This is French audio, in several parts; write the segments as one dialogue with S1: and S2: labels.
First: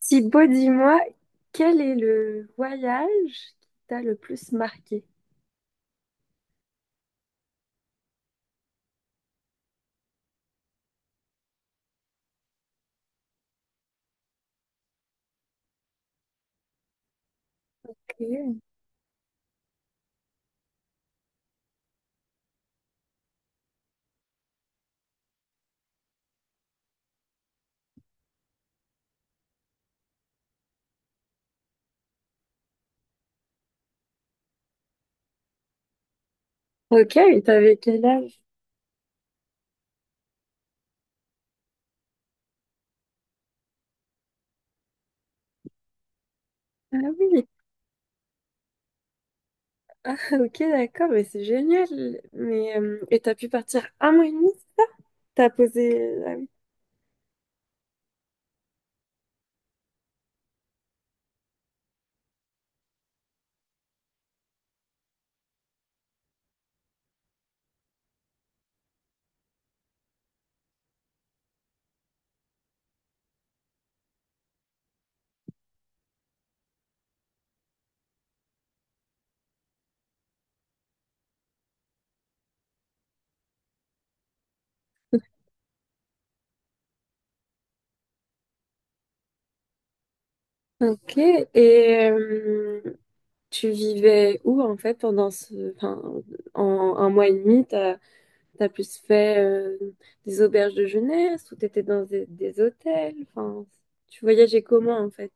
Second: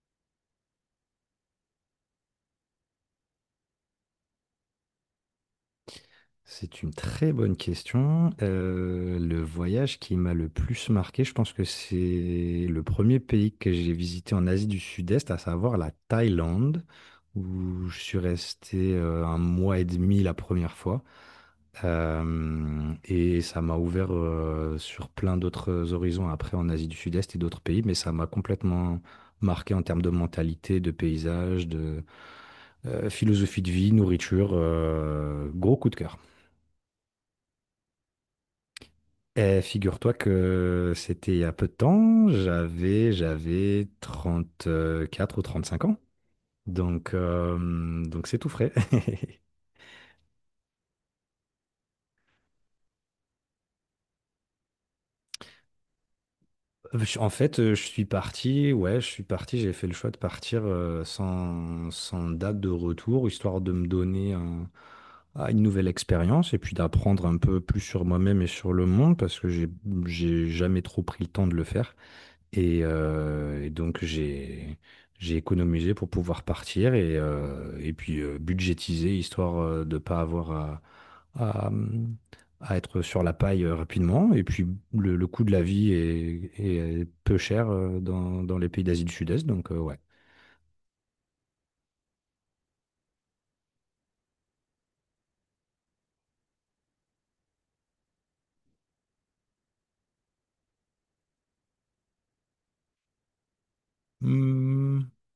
S1: Thibaut, dis-moi, quel est le voyage qui t'a le plus marqué?
S2: C'est une très bonne question. Le voyage qui m'a le plus marqué, je pense que c'est le premier pays que j'ai visité en Asie du Sud-Est, à savoir la Thaïlande, où je suis
S1: Ok.
S2: resté un mois et demi la première fois. Et ça m'a ouvert sur plein d'autres horizons après en Asie du Sud-Est et d'autres pays, mais ça m'a complètement marqué en termes de mentalité, de paysage, de philosophie de vie, nourriture. Gros coup de cœur.
S1: Ok, et t'avais quel âge?
S2: Eh, figure-toi que c'était il y a peu de temps, j'avais 34 ou 35 ans,
S1: Ah
S2: donc
S1: oui,
S2: euh, donc c'est tout frais.
S1: ok, d'accord, mais c'est génial. Mais, et t'as pu partir un mois et demi? T'as posé... Ah oui.
S2: En fait, je suis parti, ouais, je suis parti, j'ai fait le choix de partir sans date de retour, histoire de me donner à une nouvelle expérience et puis d'apprendre un peu plus sur moi-même et sur le monde, parce que j'ai jamais trop pris le temps de le faire. Et donc j'ai économisé pour pouvoir partir et puis budgétiser, histoire de pas avoir à, hum, à être sur la paille rapidement. Et puis le coût de la vie est peu cher dans les pays d'Asie du Sud-Est, donc ouais.
S1: Ok, et tu vivais où en fait pendant ce... Enfin, en un mois et demi, t'as plus fait des auberges de jeunesse ou t'étais dans des hôtels? Enfin, tu voyageais comment
S2: Hum,
S1: en fait?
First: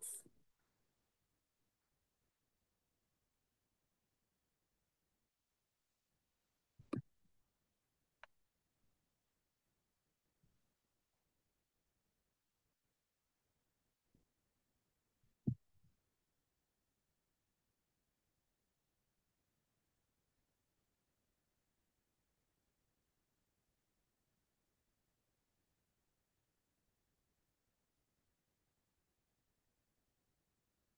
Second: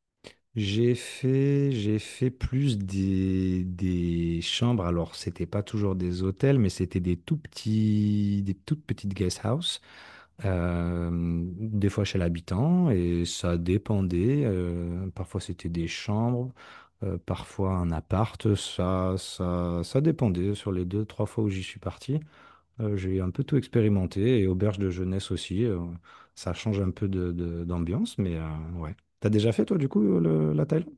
S2: j'ai fait plus des chambres. Alors c'était pas toujours des hôtels, mais c'était des toutes petites guest houses, des fois chez l'habitant, et ça dépendait. Parfois c'était des chambres, parfois un appart, ça dépendait. Sur les deux, trois fois où j'y suis parti, j'ai un peu tout expérimenté, et auberge de jeunesse aussi, ça change un peu d'ambiance, mais ouais. T'as déjà fait toi du coup la Thaïlande?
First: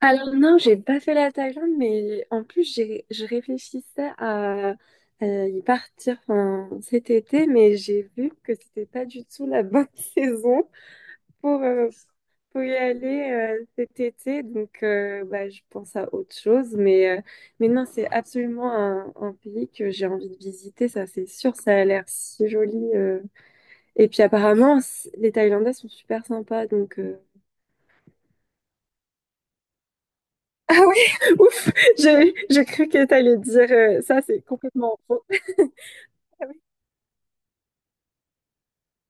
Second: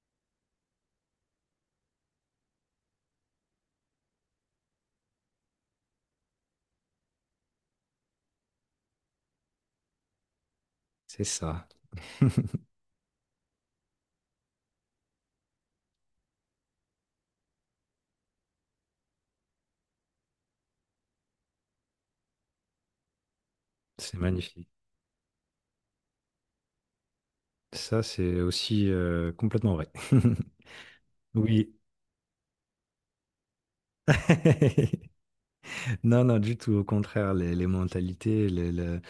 S1: Alors non, j'ai pas fait la Thaïlande, mais en plus j'ai je réfléchissais à y partir enfin, cet été, mais j'ai vu que c'était pas du tout la bonne saison
S2: C'est
S1: pour,
S2: ça,
S1: euh, pour y aller cet été. Donc bah, je pense à autre chose, mais non, c'est absolument un pays que j'ai envie de visiter, ça c'est sûr, ça a l'air si joli. Et
S2: c'est
S1: puis
S2: magnifique.
S1: apparemment les Thaïlandais sont super sympas, donc.
S2: Ça, c'est aussi complètement vrai.
S1: Ah oui, ouf,
S2: Oui.
S1: j'ai cru que tu allais dire ça, c'est complètement faux.
S2: Non, non, du tout. Au contraire, les mentalités,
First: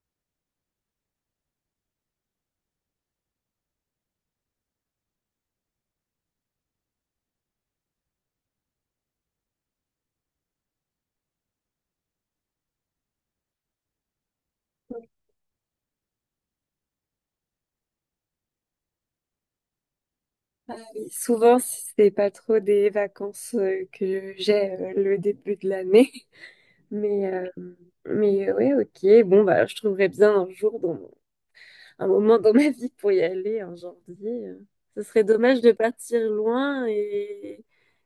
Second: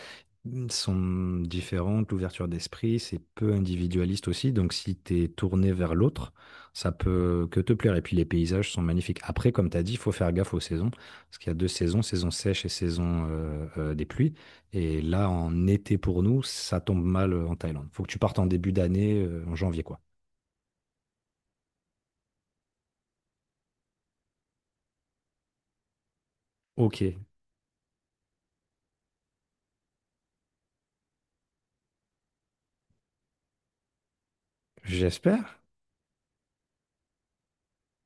S2: sont différentes, l'ouverture d'esprit, c'est peu individualiste aussi, donc si tu es tourné vers l'autre, ça peut que te plaire. Et puis les paysages sont magnifiques. Après, comme tu as dit, il faut faire gaffe aux saisons, parce qu'il y a deux saisons, saison sèche et saison des pluies. Et là, en été pour nous, ça tombe mal en Thaïlande. Faut que tu partes en début d'année, en janvier, quoi.
S1: Souvent, si c'est pas trop des vacances que j'ai le début de l'année.
S2: Ok,
S1: Mais, euh, mais ouais, ok. Bon, bah, je trouverais bien un jour, un moment dans ma vie pour y aller en janvier. Ce serait
S2: j'espère.
S1: dommage de partir loin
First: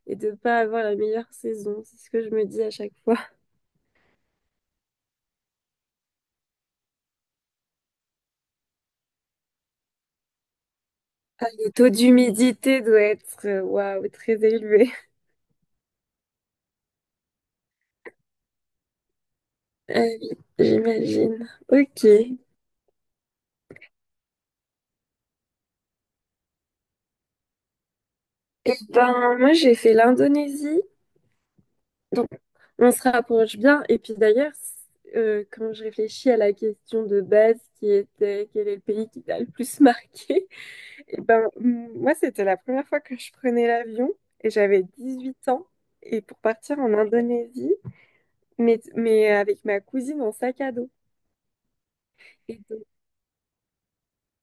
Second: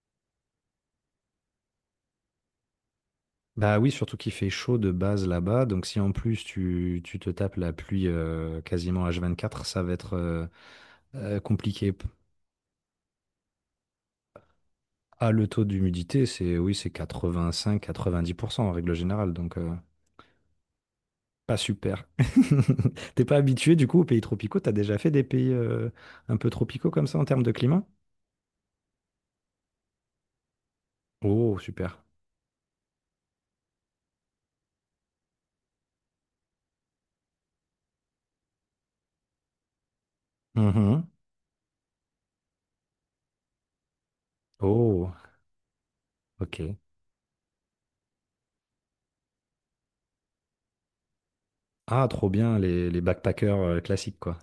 S1: et de pas avoir la meilleure saison. C'est ce que je me dis à chaque fois.
S2: Bah oui, surtout qu'il fait chaud de base là-bas, donc si en plus tu te tapes la pluie quasiment h 24, ça va être
S1: Ah, le taux
S2: compliqué.
S1: d'humidité doit être, waouh, très élevé.
S2: Ah, le taux d'humidité, c'est oui, c'est 85-90% en règle générale, donc
S1: Euh, j'imagine.
S2: pas
S1: Ok.
S2: super.
S1: Eh
S2: T'es pas habitué du coup aux pays tropicaux, t'as déjà fait des pays un peu tropicaux comme ça en termes de climat?
S1: ben, moi, j'ai fait l'Indonésie.
S2: Oh, super.
S1: Donc, on se rapproche bien. Et puis d'ailleurs, quand je réfléchis à la question de base qui était quel est le pays qui t'a le plus marqué,
S2: Mhm.
S1: eh ben, moi, c'était la première fois que je prenais l'avion et j'avais
S2: Oh,
S1: 18 ans. Et pour
S2: ok.
S1: partir en Indonésie, mais avec ma cousine en sac à dos.
S2: Ah, trop bien,
S1: Et donc,
S2: les backpackers classiques, quoi.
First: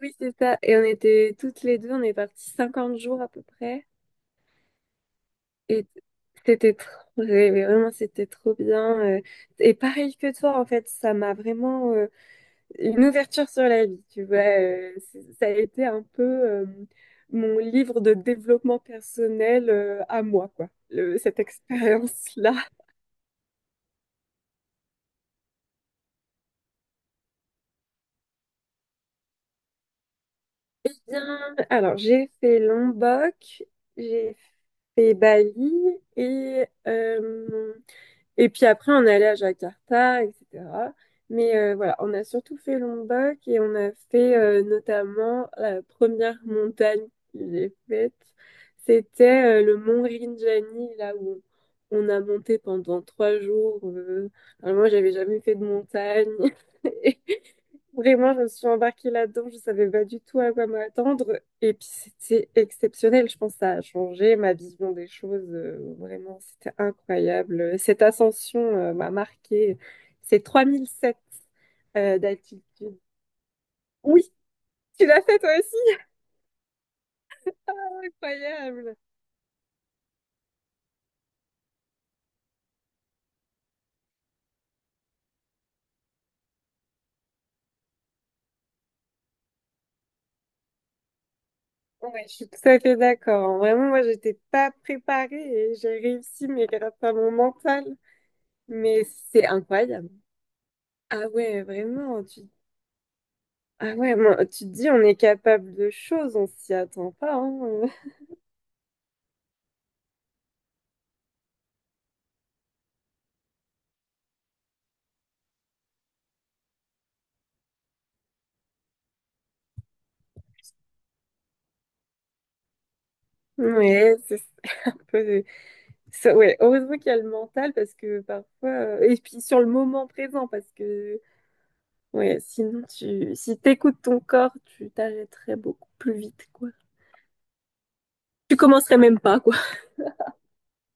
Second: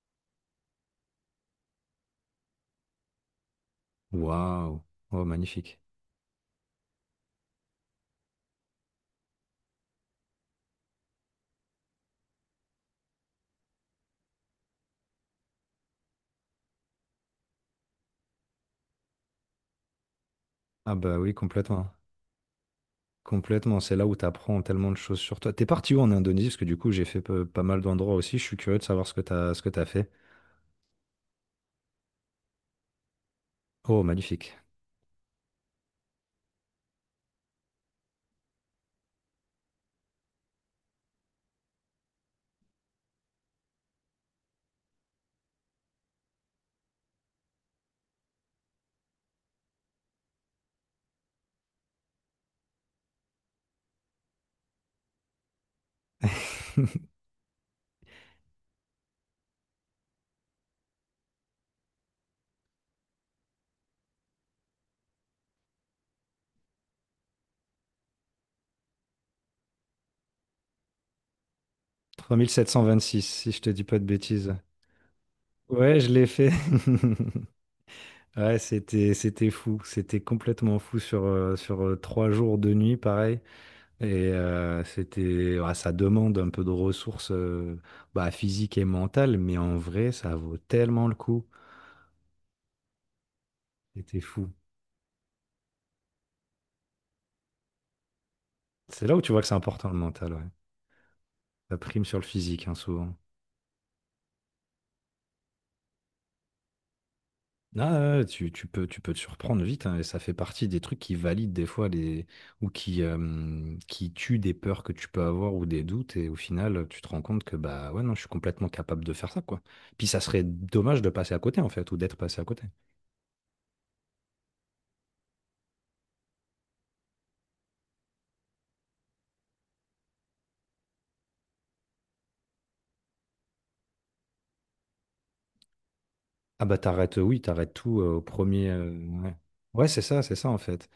S1: oui, c'est ça. Et on était toutes les deux, on est partis 50 jours à peu près.
S2: Waouh. Oh, magnifique.
S1: Et c'était trop, mais vraiment, c'était trop bien. Et pareil que toi, en fait, ça m'a vraiment une ouverture sur la vie, tu vois. Ça a été un peu mon livre de développement personnel à moi, quoi,
S2: Ah bah oui,
S1: cette
S2: complètement.
S1: expérience-là.
S2: Complètement, c'est là où t'apprends tellement de choses sur toi. T'es parti où en Indonésie? Parce que du coup, j'ai fait pas mal d'endroits aussi. Je suis curieux de savoir ce que t'as fait.
S1: Eh bien, alors, j'ai fait Lombok,
S2: Oh,
S1: j'ai
S2: magnifique.
S1: fait Bali et euh, et puis après, on est allé à Jakarta, etc. Mais voilà, on a surtout fait Lombok et on a fait notamment la première montagne que j'ai faite. C'était le mont Rinjani, là où on a monté pendant 3 jours. Alors moi, j'avais jamais fait de montagne. Vraiment, je me suis embarquée là-dedans, je savais pas du tout à quoi m'attendre. Et puis c'était exceptionnel, je pense que ça a changé ma vision des choses. Vraiment, c'était incroyable. Cette ascension m'a marquée. C'est 3007 d'altitude.
S2: 3 726, si je te dis pas de
S1: Oui,
S2: bêtises.
S1: tu l'as fait toi aussi,
S2: Ouais, je l'ai fait. Ouais,
S1: incroyable.
S2: c'était fou, c'était complètement fou sur 3 jours de nuit, pareil. Et c'était, ouais, ça demande un peu de ressources, bah, physiques et mentales, mais en vrai, ça vaut tellement le coup.
S1: Ouais, je suis tout à fait d'accord. Vraiment, moi,
S2: C'était
S1: j'étais
S2: fou.
S1: pas préparée et j'ai réussi, mais grâce à mon mental. Mais
S2: C'est là où tu vois
S1: c'est
S2: que c'est important, le
S1: incroyable.
S2: mental, ouais.
S1: Ah ouais,
S2: Ça prime sur
S1: vraiment.
S2: le
S1: Tu
S2: physique, hein, souvent.
S1: Ah ouais, moi, tu te dis, on est capable de choses, on s'y attend pas. Hein. euh.
S2: Ah, ouais, tu peux te surprendre vite, hein, et ça fait partie des trucs qui valident des fois ou qui tuent des peurs que tu peux avoir ou des doutes, et au final, tu te rends compte que bah ouais, non, je suis complètement capable de faire ça, quoi. Puis ça serait dommage de passer à côté, en fait, ou d'être passé à côté.
S1: Ouais, c'est un peu. Ouais, heureusement qu'il y a le mental parce que parfois. Et puis sur le moment présent parce que. Ouais, sinon, tu... si t'écoutes ton corps, tu t'arrêterais beaucoup plus vite,
S2: Ah
S1: quoi.
S2: bah t'arrêtes, oui, t'arrêtes tout au
S1: Tu
S2: premier. euh,
S1: commencerais même
S2: ouais,
S1: pas, quoi.
S2: Ouais, c'est ça, en fait.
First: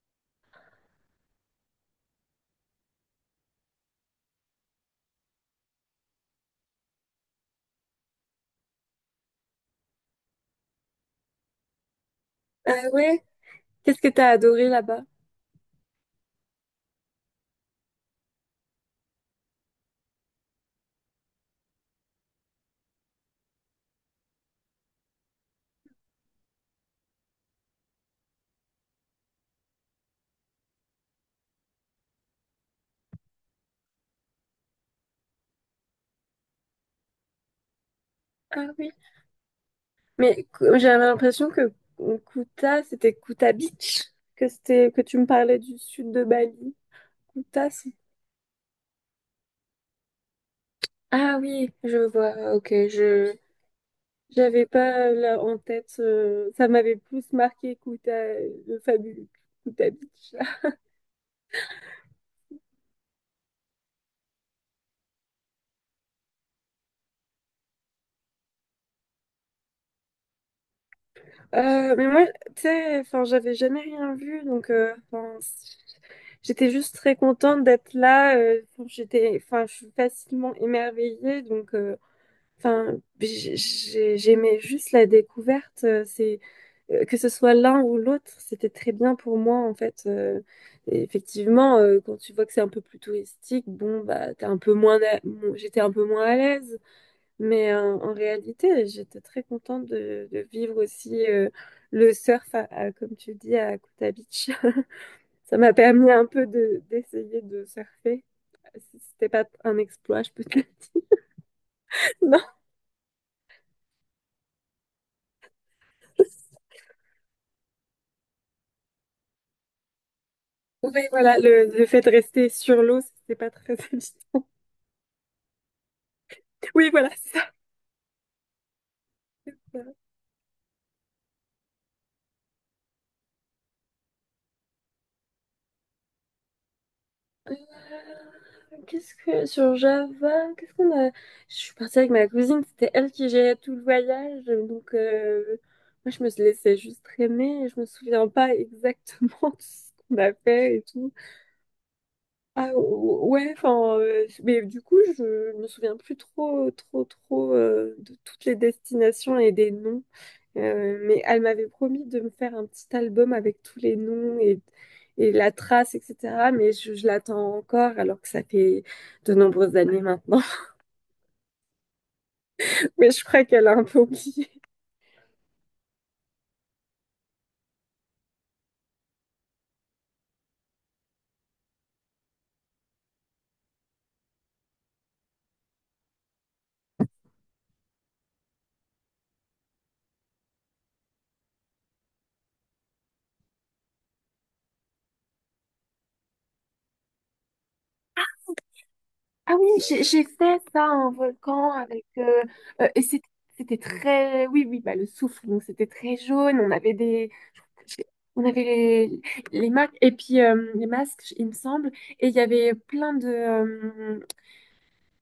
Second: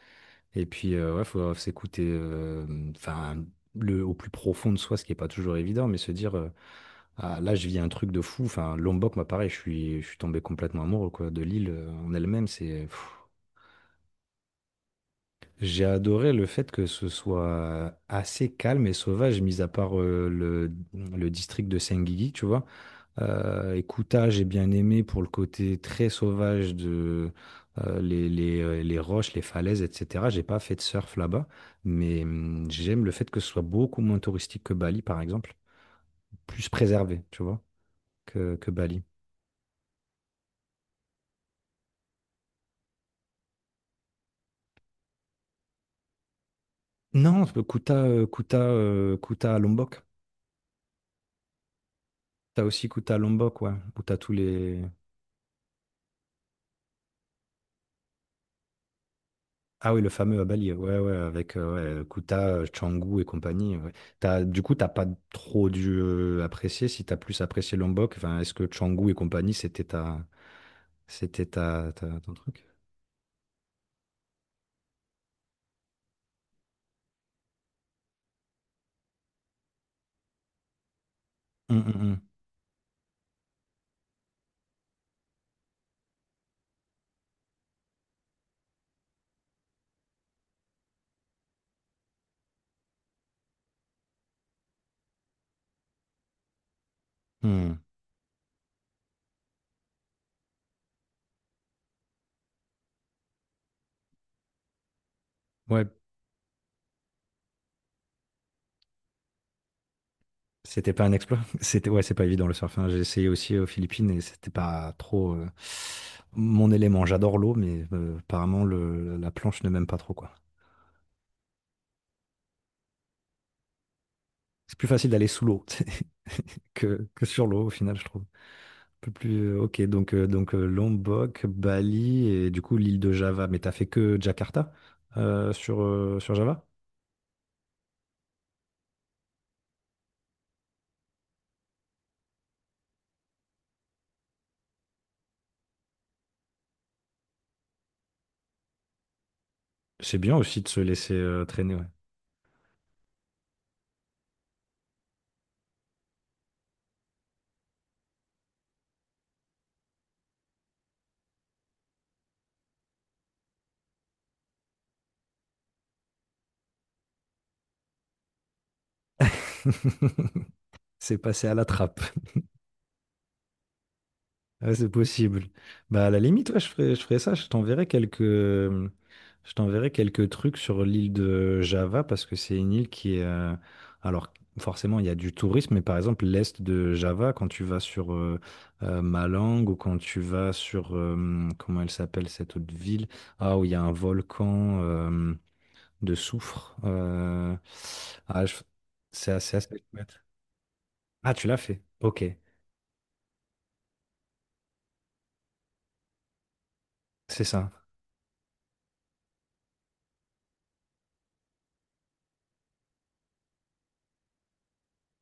S2: Et puis, ouais, faut s'écouter, enfin, au plus profond de soi, ce qui est pas toujours évident, mais se dire. Ah, là, je vis un truc de fou. Enfin, Lombok, moi, pareil, je suis, tombé complètement amoureux, quoi, de l'île en elle-même. C'est,
S1: Ah
S2: pff.
S1: ouais? Qu'est-ce que t'as adoré là-bas?
S2: J'ai adoré le fait que ce soit assez calme et sauvage, mis à part le district de Senggigi, tu vois. Et Kuta, j'ai bien aimé pour le côté très sauvage de les roches, les falaises, etc. J'ai pas fait de surf là-bas, mais j'aime le fait que ce soit beaucoup moins touristique que Bali, par exemple, plus préservé, tu vois, que,
S1: Ah
S2: que
S1: oui.
S2: Bali.
S1: Mais j'avais l'impression que Kuta, c'était Kuta Beach, que c'était que tu me parlais du sud de Bali.
S2: Non, le
S1: Kuta, c'est
S2: Kuta, euh, Kuta, euh, Kuta à Lombok.
S1: Ah oui, je vois.
S2: T'as
S1: Ok,
S2: aussi Kuta à
S1: je
S2: Lombok, ouais. Où t'as tous
S1: J'avais
S2: les.
S1: pas là en tête. Ça m'avait plus marqué Kuta, le fabuleux Kuta
S2: Ah oui, le
S1: Beach.
S2: fameux à Bali, ouais, ouais, avec ouais, Kuta, Canggu et compagnie. Ouais. Du coup, t'as pas trop dû apprécier, si t'as plus apprécié Lombok, enfin, est-ce que Canggu et compagnie, c'était ta,
S1: Mais moi,
S2: ton
S1: tu
S2: truc?
S1: sais, enfin, j'avais jamais rien vu, donc enfin, j'étais juste très contente d'être là. J'étais, enfin, je suis facilement émerveillée, donc.
S2: Hum, hum,
S1: euh,
S2: hum.
S1: Enfin, j'aimais juste la découverte. C'est que ce soit l'un ou l'autre, c'était très bien pour moi en fait. Et effectivement, quand tu vois que c'est un peu plus touristique, bon bah t'es un peu moins, bon, j'étais un peu moins à l'aise. Mais
S2: Hum.
S1: en réalité, j'étais très contente de vivre aussi le surf, comme tu dis, à Kuta Beach. Ça m'a
S2: Ouais,
S1: permis un peu de d'essayer de surfer. C'était pas un exploit, je peux te le
S2: c'était pas un
S1: dire.
S2: exploit. C'était, ouais, c'est pas évident, le surf. Hein. J'ai essayé aussi aux Philippines et c'était pas trop
S1: Non.
S2: mon élément. J'adore l'eau, mais apparemment, la planche ne m'aime pas trop, quoi.
S1: Oui, voilà, le fait de rester sur l'eau, c'est pas très habituel.
S2: C'est plus facile d'aller sous l'eau
S1: Oui,
S2: que,
S1: voilà,
S2: que
S1: c'est ça.
S2: sur l'eau, au final, je trouve. Un peu plus. Ok, donc, Lombok, Bali et du coup l'île de Java. Mais t'as fait que Jakarta, sur Java?
S1: Qu'est-ce que sur Java, qu'est-ce qu'on a? Je suis partie avec ma cousine, c'était elle qui gérait tout le voyage, donc moi je me suis laissée juste traîner, et je me souviens pas exactement de ce qu'on
S2: C'est
S1: a
S2: bien aussi de
S1: fait
S2: se
S1: et tout.
S2: laisser traîner, ouais.
S1: Ouais, enfin, mais du coup je me souviens plus trop, trop, trop de toutes les destinations et des noms. Mais elle m'avait promis de me faire un petit album avec tous les noms et la trace, etc. Mais je l'attends encore alors que ça fait de nombreuses années maintenant.
S2: C'est passé à la trappe.
S1: Mais je crois qu'elle a un peu oublié.
S2: Ah, c'est possible. Bah, à la limite, ouais, je ferai ça. Je t'enverrai quelques trucs sur l'île de Java parce que c'est une île qui est. Alors, forcément, il y a du tourisme, mais par exemple, l'est de Java, quand tu vas sur Malang, ou quand tu vas sur. Comment elle s'appelle cette autre ville? Ah, où il y a un volcan de soufre. Ah, je- c'est
S1: Ah
S2: assez,
S1: oui,
S2: assez chouette.
S1: j'ai fait ça en
S2: Ah, tu l'as
S1: volcan
S2: fait.
S1: avec
S2: Ok,
S1: et c'était c'était très oui oui bah le soufre donc c'était très jaune on avait des
S2: c'est ça.
S1: on avait les marques et puis les masques il me semble et il y avait plein de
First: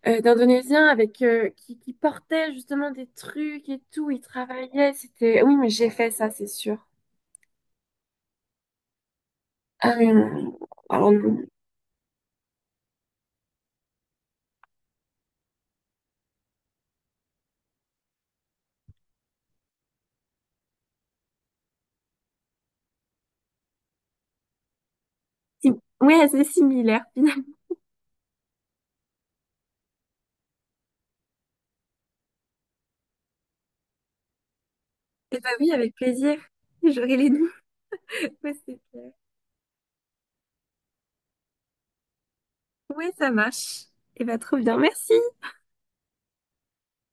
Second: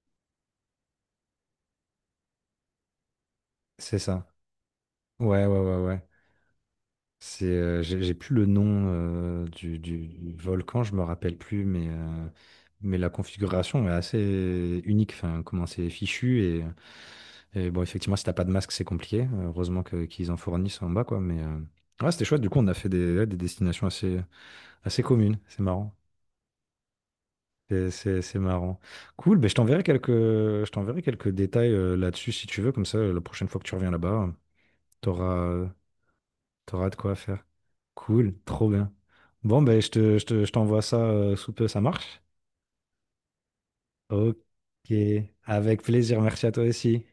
S1: d'Indonésiens avec qui portaient justement des trucs et
S2: C'est
S1: tout, ils
S2: ça.
S1: travaillaient, c'était...
S2: Ouais,
S1: Oui,
S2: ouais,
S1: mais
S2: ouais,
S1: j'ai
S2: ouais.
S1: fait ça, c'est sûr.
S2: J'ai plus le nom du, du
S1: Euh,
S2: volcan, je me
S1: alors,
S2: rappelle plus, mais la configuration est assez unique. Enfin, comment c'est fichu et bon, effectivement, si t'as pas de masque, c'est compliqué. Heureusement qu'ils en fournissent en bas, quoi. Mais ouais, c'était chouette. Du coup, on a fait des, ouais, des destinations assez, assez communes. C'est
S1: Si-
S2: marrant.
S1: Oui, c'est similaire finalement.
S2: C'est marrant. Cool. Ben, je t'enverrai quelques détails là-dessus si tu veux. Comme ça, la prochaine fois que tu reviens là-bas, t'auras
S1: Eh bah
S2: euh,
S1: oui, avec plaisir.
S2: T'auras de quoi
S1: J'aurai les
S2: faire.
S1: noms.
S2: Cool,
S1: Ouais,
S2: trop
S1: c'est
S2: bien.
S1: clair.
S2: Bon, ben, je t'envoie ça sous peu, ça marche?
S1: Ouais, ça marche. Eh
S2: Ok,
S1: bah trop bien, merci.
S2: avec plaisir, merci à toi aussi.